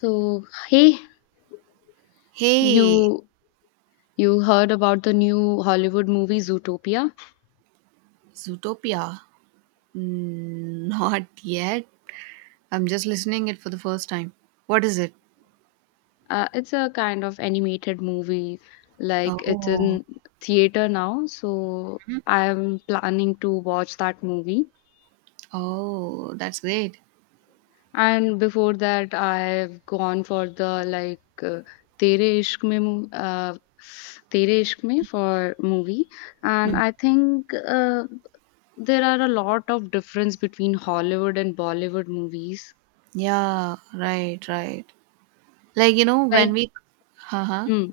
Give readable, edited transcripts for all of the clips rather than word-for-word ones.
So, hey, Hey, you you heard about the new Hollywood movie Zootopia? Zootopia. Mm, Not yet. I'm just listening it for the first time. What is it? It's a kind of animated movie, like it's Oh, in theater now. So I'm planning to watch that movie. oh, that's great. And before that, I've gone for the like Tere Ishq Mein mo- uh, Tere Ishq Mein for movie, and Mm. I think there are a lot of difference between Hollywood and Bollywood movies. Yeah, right, right. Like you know, Like. when we, uh-huh, Mm.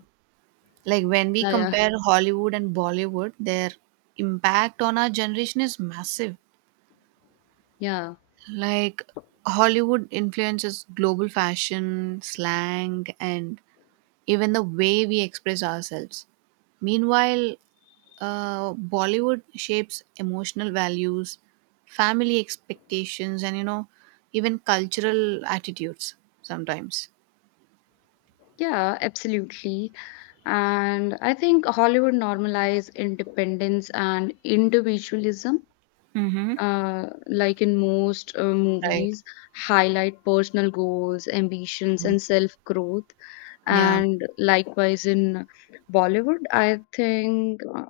like when we Yeah, yeah, compare Hollywood and Bollywood, their impact on our generation is massive. yeah. Like Hollywood influences global fashion, slang, and even the way we express ourselves. Meanwhile, Bollywood shapes emotional values, family expectations, and even cultural attitudes sometimes. Yeah, absolutely. And I think Hollywood normalize independence and individualism. Mm-hmm. Like in most Right. movies, highlight personal goals, ambitions, and self growth. Yeah. And likewise in Bollywood, I think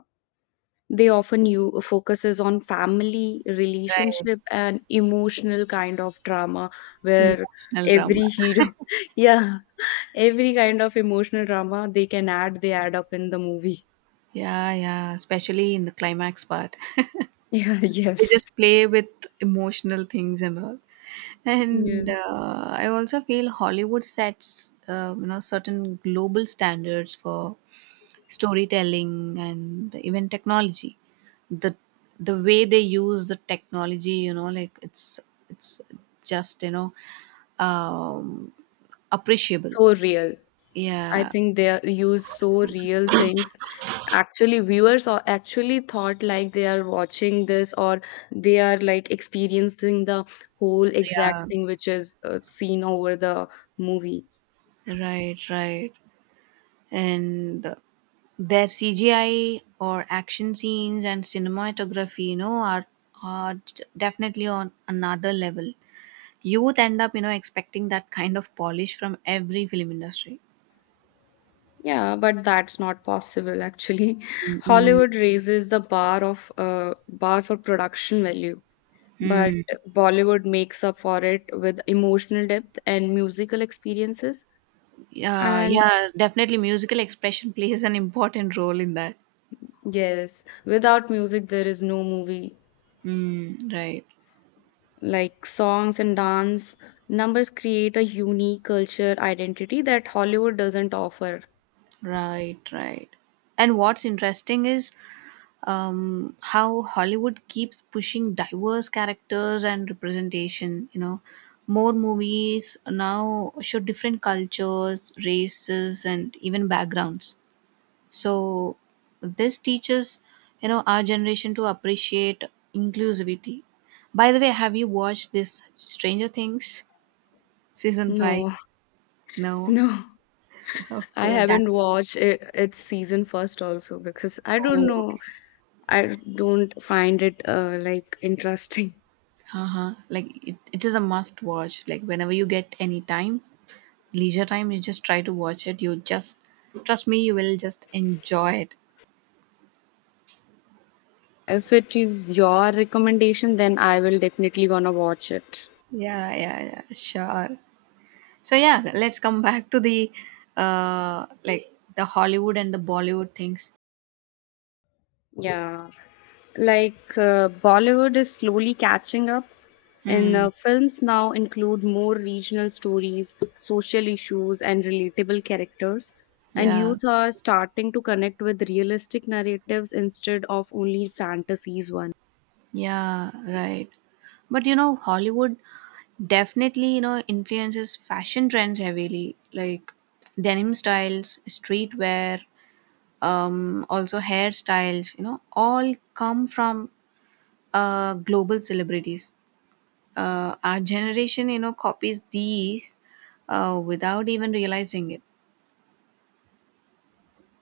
they often you focuses on family, Right. relationship, and emotional kind of drama where Emotional drama. every hero, yeah. Every kind of emotional drama they can add, they add up in the movie. Yeah. Yeah. Especially in the climax part. Yeah, They yes. just play with emotional things and all. And Yeah. I also feel Hollywood sets certain global standards for storytelling and even technology, the the way they use the technology, like it's just um appreciable. So real. I Yeah, think use so real things. Actually, viewers are actually thought like they are watching this or they are like experiencing the whole yeah, exact thing which is seen over the movie. right, right. And their CGI or action scenes and cinematography, you know, are definitely on another level. Youth end up, you know, expecting that kind of polish from every film industry. Yeah, but that's not possible actually. Mm-mm. Hollywood raises the bar for production value. But Mm. Bollywood makes up for it with emotional depth and musical experiences. Yeah, And yeah, definitely. Musical expression plays an important role in that. yes, without music, there is no movie. Mm, right, Like songs and dance, numbers create a unique culture identity that Hollywood doesn't offer. right, right. And what's interesting is how Hollywood keeps pushing diverse characters and representation. You know, more movies now show different cultures, races, and even backgrounds. So, this teaches, you know, our generation to appreciate inclusivity. By the way, have you watched this Stranger Things season 5? No, No? no. I Okay, that's. haven't watched it, its season first also because I don't Oh, know. okay. I don't find it like interesting. Uh-huh. Like, it is a must watch. Like, whenever you get any time, leisure time, you just try to watch it. You just trust me, you will just enjoy it. If it is your recommendation, then I will definitely gonna watch it. Yeah, yeah, yeah, sure. So yeah, let's come back to the like the Hollywood and the Bollywood things. Yeah, like Bollywood is slowly catching up, and Hmm. Films now include more regional stories, social issues, and relatable characters. And Yeah, youth are starting to connect with realistic narratives instead of only fantasies one. yeah, right. But you know, Hollywood definitely, you know, influences fashion trends heavily, like denim styles, streetwear, also hairstyles, you know, all come from global celebrities. Our generation, you know, copies these without even realizing it.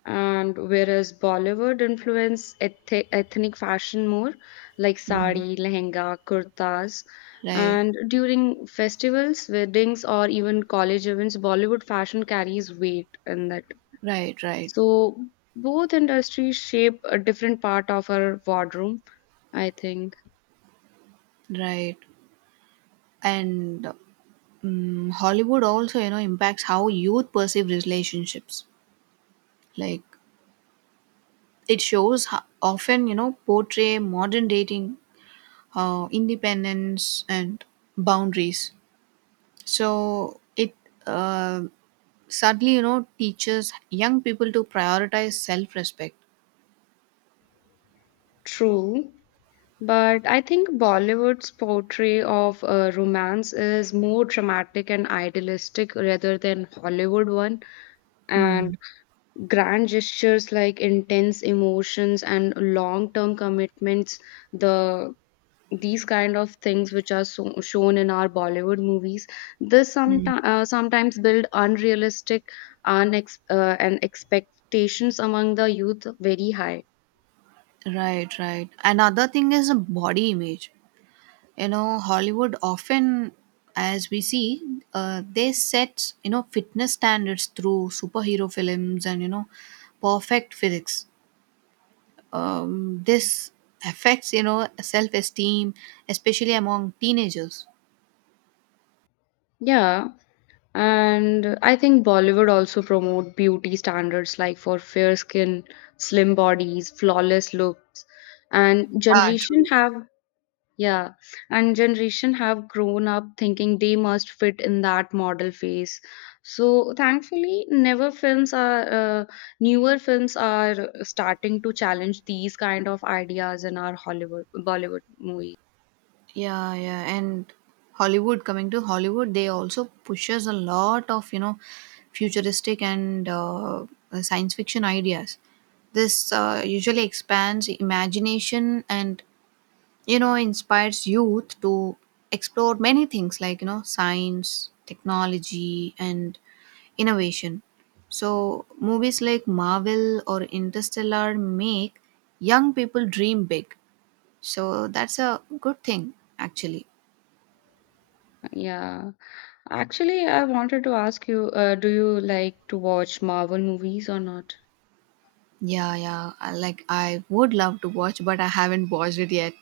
And whereas Bollywood influenced ethnic fashion more, like Mhm. sari, lehenga, kurtas, Right, and during festivals, weddings, or even college events, Bollywood fashion carries weight in that. right, right, So both industries shape a different part of our wardrobe, I think. right. And Hollywood also, you know, impacts how youth perceive relationships. Like it shows how often, you know, portray modern dating, independence, and boundaries. So it uh, sadly, you know, teaches young people to prioritize self respect. True, but I think Bollywood's portray of romance is more dramatic and idealistic rather than Hollywood one. And Mm. grand gestures like intense emotions and long term commitments the these kind of things which are so, shown in our bollywood movies, this sometimes sometimes build unrealistic and expectations among the youth very high. Right, right. Another thing is a body image. You know, Hollywood often, as we see, they set, you know, fitness standards through superhero films and, you know, perfect physics. This affects, you know, self-esteem, especially among teenagers. Yeah, and I think Bollywood also promote beauty standards like for fair skin, slim bodies, flawless looks, and Yeah, generation true. have. Yeah, and generation have grown up thinking they must fit in that model phase. So thankfully, uh, newer films are starting to challenge these kind of ideas in our Hollywood Bollywood movies. Yeah, yeah, and Hollywood, coming to Hollywood, they also pushes a lot of, you know, futuristic and science fiction ideas. This usually expands imagination and, you know, inspires youth to explore many things like, you know, science, technology, and innovation. So, movies like Marvel or Interstellar make young people dream big. So, that's a good thing, actually. Yeah, actually, I wanted to ask you, do you like to watch Marvel movies or not? Yeah, yeah. Like I would love to watch, but I haven't watched it yet.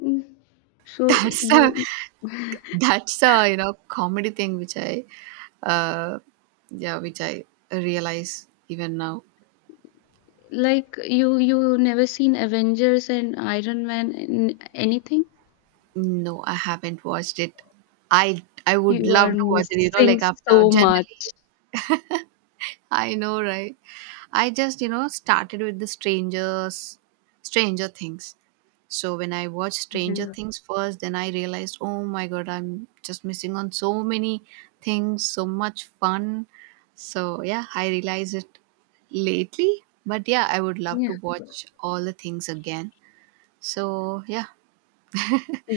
Mm, so That's a you that's a you know comedy thing which I uh yeah which I realize even now. like you never seen Avengers and Iron Man and anything? No, I haven't watched it. I would You are love to watch it. You know, like missing after so generally much. I know, right? I just, you know, started with the strangers, Stranger Things. So when I watched Stranger Yeah. Things first, then I realized, oh my god, I'm just missing on so many things, so much fun. So yeah, I realized it lately. But yeah, I would love Yeah. to watch all the things again. So yeah,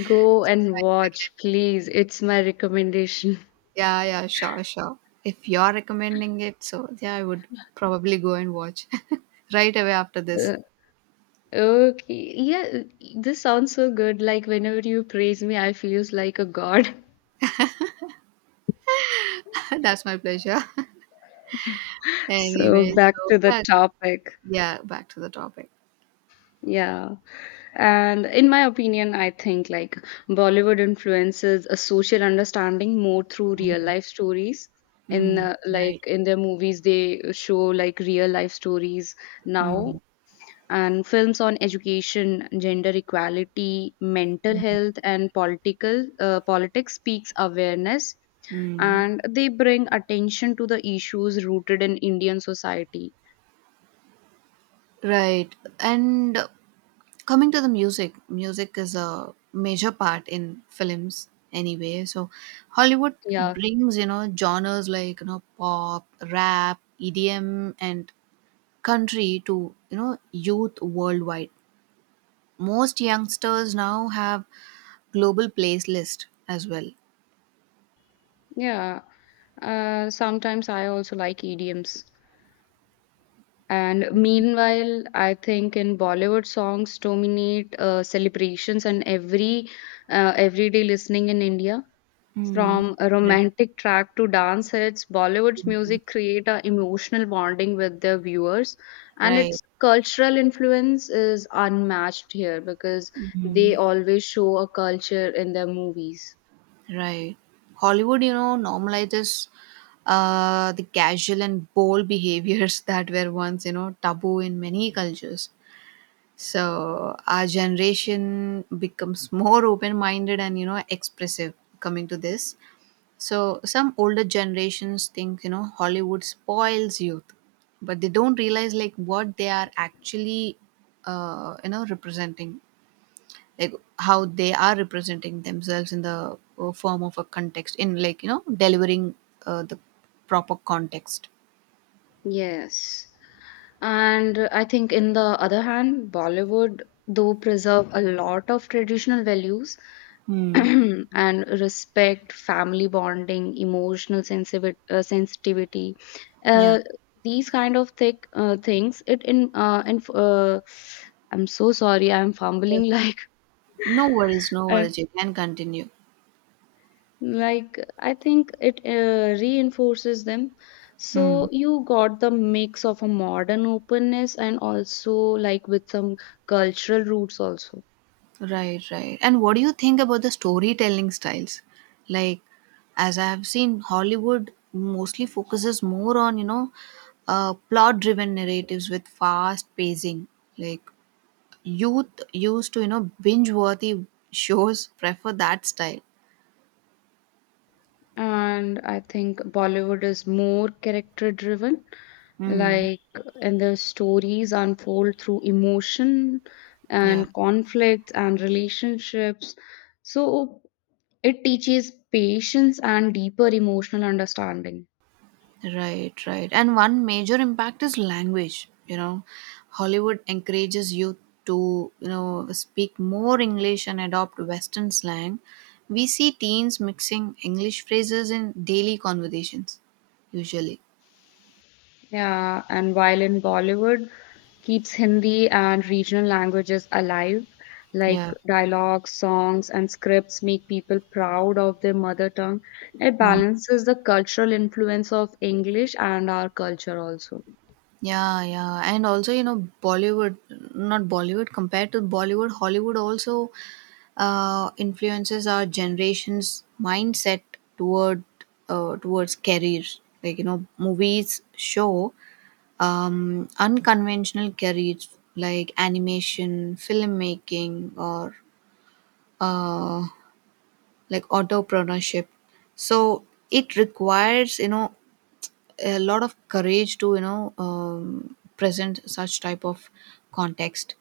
Go so and I need again. watch, please. It's my recommendation. Yeah, yeah, sure, sure. If you're recommending it, so yeah, I would probably go and watch right away after this. Uh, okay. Yeah, this sounds so good. Like whenever you praise me, I feels like a god. That's my pleasure. So Anyway, back so to the yeah, topic. yeah, back to the topic. Yeah. And in my opinion, I think like Bollywood influences a social understanding more through real life stories. In Mm, like right. in their movies, they show like real life stories Mm, now and films on education, gender equality, mental health, and political politics speaks awareness, mm. and they bring attention to the issues rooted in Indian society. Right. And coming to the music, music is a major part in films anyway. So Hollywood Yeah, brings, you know, genres like, you know, pop, rap, EDM and country to, you know, youth worldwide. Most youngsters now have global playlist as well. yeah. Sometimes I also like EDMs. And meanwhile, I think in Bollywood songs dominate celebrations and everyday listening in India. Mm, From a right. romantic track to dance hits, Bollywood's music create a emotional bonding with their viewers, and Right. its cultural influence is unmatched here because they always show a culture in their movies. Right. Hollywood, you know, normalizes the casual and bold behaviors that were once, you know, taboo in many cultures. So our generation becomes more open minded and, you know, expressive coming to this. So some older generations think, you know, Hollywood spoils youth, but they don't realize like what they are actually, you know, representing, like how they are representing themselves in the form of a context in, like, you know, delivering the proper context. Yes. And I think, in the other hand, Bollywood, though, preserve a lot of traditional values, Hmm. and respect, family bonding, emotional sensitivity, sensitivity. Yeah, Uh, these kind of thick things. It in I'm so sorry, I'm yeah, fumbling like no worries, no uh, worries, you can continue. like I think it reinforces them. Hmm. So you got the mix of a modern openness and also like with some cultural roots also. Right, right. And what do you think about the storytelling styles? Like, as I have seen, Hollywood mostly focuses more on, you know, plot driven narratives with fast pacing. Like, youth used to, you know, binge worthy shows prefer that style. And I think Bollywood is more character driven, Mm, like and the stories unfold through emotion yeah, and conflicts and relationships, so it teaches patience and deeper emotional understanding. right, right. And one major impact is language. You know, Hollywood encourages youth to, you know, speak more English and adopt Western slang. We see teens mixing English phrases in daily conversations, usually. Yeah, and while in bollywood keeps hindi and regional languages alive, Yeah. like dialogues, songs, and scripts make people proud of their mother tongue. It Hmm. balances the cultural influence of english and our culture also. Yeah, yeah, and also, you know, Bollywood, not Bollywood, compared to Bollywood, Hollywood also influences our generation's mindset toward towards careers. Like, you know, movies show unconventional careers like animation, filmmaking, or uh, like entrepreneurship. So it requires, you know, a lot of courage to, you know, present such type of context,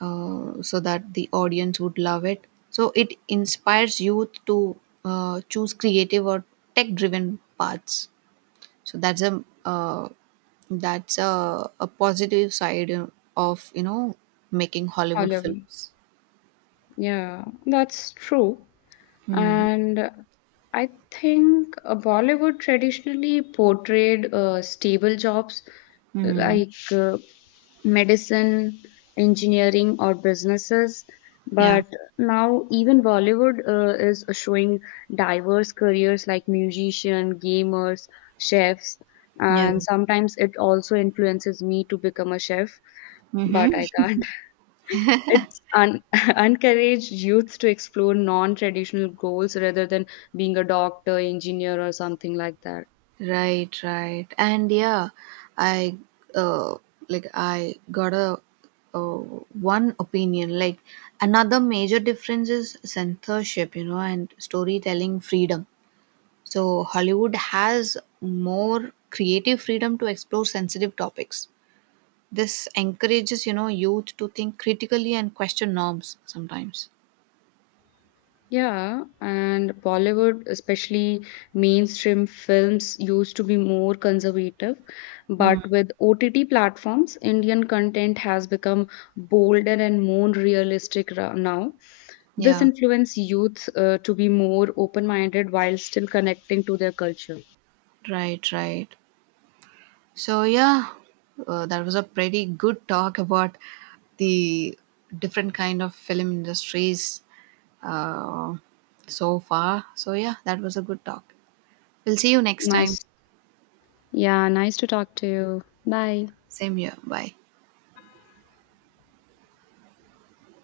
so that the audience would love it. So it inspires youth to choose creative or tech driven paths. So that's a positive side, you know, of, you know, making Hollywood Hollywood. films. Yeah, that's true. And I think Bollywood traditionally portrayed stable jobs Mm, like medicine, engineering, or businesses. yeah, But now, even Bollywood is showing diverse careers like musician, gamers, chefs, yeah. and sometimes it also influences me to become a chef, but I can't. It's un- encouraged youth to explore non-traditional goals rather than being a doctor, engineer, or something like that. Right, right. And yeah, I uh like I got a uh, one opinion. Like another major difference is censorship, you know, and storytelling freedom. So Hollywood has more creative freedom to explore sensitive topics. This encourages, you know, youth to think critically and question norms sometimes. Yeah, and Bollywood, especially mainstream films, used to be more conservative. Hmm. But with OTT platforms, Indian content has become bolder and more realistic now. This Yeah, influences youth to be more open minded while still connecting to their culture. right, right. So yeah, that was a pretty good talk about the different kind of film industries uh, so far. So yeah, that was a good talk. We'll see you next time. Nice. Yeah, nice to talk to you. Bye. Same here. Bye.